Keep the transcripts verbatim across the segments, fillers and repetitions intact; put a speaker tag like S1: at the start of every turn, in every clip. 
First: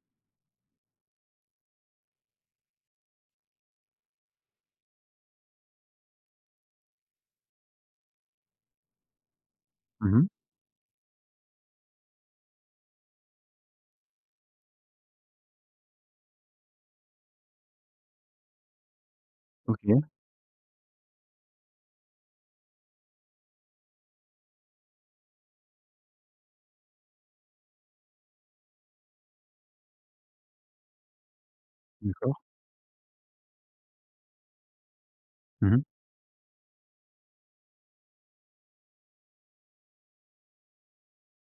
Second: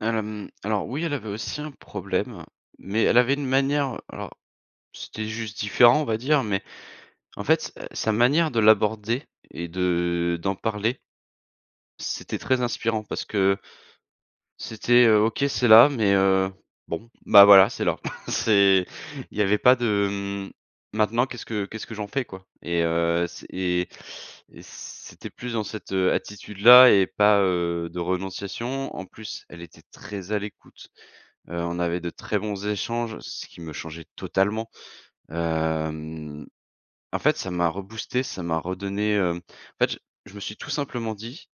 S1: Al hem, alors, oui, elle avait aussi un problème, mais elle avait une manière, alors, c'était juste différent, on va dire, mais, en fait, heu, sa manière de l'aborder et
S2: Mmh mh.
S1: de d'en parler c'était très inspirant parce que, heu, c'était: «OK, c'est là mais, heu, bon, bah voilà, c'est là.», c'est, il y avait pas
S2: OK.
S1: de: «M maintenant qu'est-ce que qu'est ce que j'en fais quoi?» Et, heu, c et et c'était plus dans cette, heu, attitude là et pas, heu, de renonciation. En plus elle était très à l'écoute. Heu, on avait de
S2: D'accord.
S1: très bons échanges, ce qui me changeait totalement.
S2: Mmh mh.
S1: Hem, en fait ça m'a reboosté, ça m'a redonné, hem en fait je je me suis tout simplement dit:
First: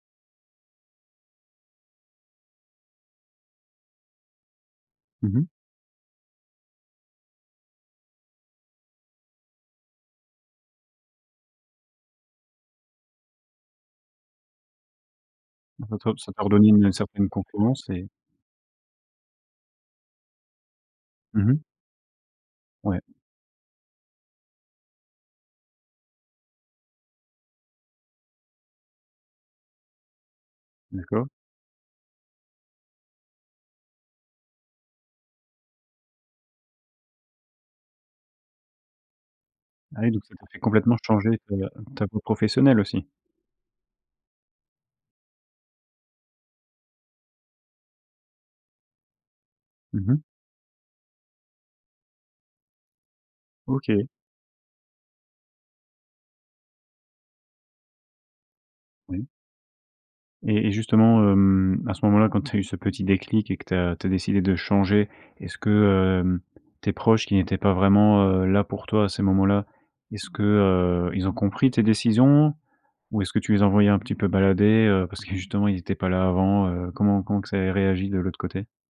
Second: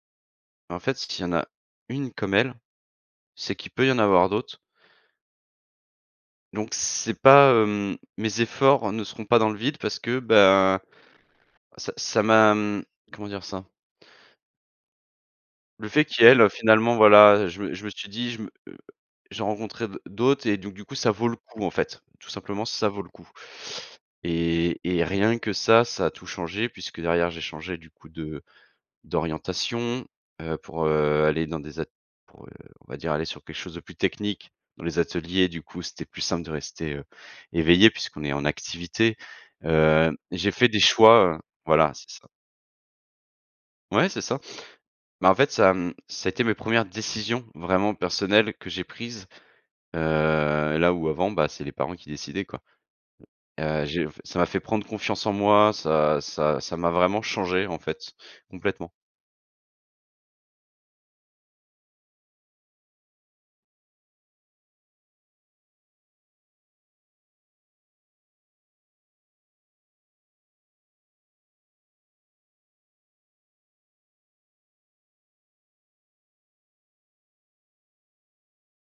S1: «En fait, s'il y en a une comme elle, c'est qu'il peut y en avoir d'autres».
S2: Mmh mh.
S1: Donc c'est pas, hem mes efforts ne seront pas dans le vide parce que, ben, ça ça m'a, hem, comment dire ça? Le fait
S2: [unintelligible]
S1: qui
S2: Ça t'a
S1: elle, heu,
S2: redonné une
S1: finalement
S2: certaine
S1: voilà, heu, je me je
S2: confiance
S1: me
S2: et
S1: suis dit: «Je me j'ai rencontré d d'autres et donc du coup ça vaut le
S2: Mmh mh.
S1: coup, en fait. Tout simplement ça
S2: Ouais.
S1: vaut le coup.» et et rien que ça, ça a tout changé puisque derrière j'ai changé du coup de d'orientation, heu, pour, heu,
S2: D'accord.
S1: aller dans des at pour, heu, on va dire aller sur quelque chose de plus technique, dans les ateliers, du coup, c'était plus simple de rester, heu, éveillé puisqu'on est en activité.
S2: Ah oui,
S1: Hem,
S2: donc ça t'a
S1: j'ai
S2: fait
S1: fait des
S2: complètement changer
S1: choix, heu
S2: ta
S1: voilà
S2: ta
S1: c'est
S2: peau
S1: ça.
S2: professionnelle, aussi.
S1: Ouais c'est ça, mais en fait ça m ça a été mes premières décisions vraiment personnelles que j'ai prises.
S2: Mmh mh.
S1: Heu, là où avant, bah, c'est les parents qui décidaient, quoi. Heu,
S2: OK.
S1: j'ai v ça m'a fait prendre confiance en moi. Ça ça ça m'a vraiment changé, en fait. Complètement.
S2: Oui. Et et justement, hem, à ce moment-là quand tu as eu ce petit déclic et que tu as tu as décidé de changer, est-ce que, hem, tes proches qui n'étaient pas vraiment, heu, là pour toi à ces moments-là, est-ce que, heu, ils ont compris tes décisions? Ou est-ce tu les envoyais un petit peu balader? Heu, parce que justement, ils étaient pas là avant. Heu, comment comment que ça ait réagi de l'autre côté?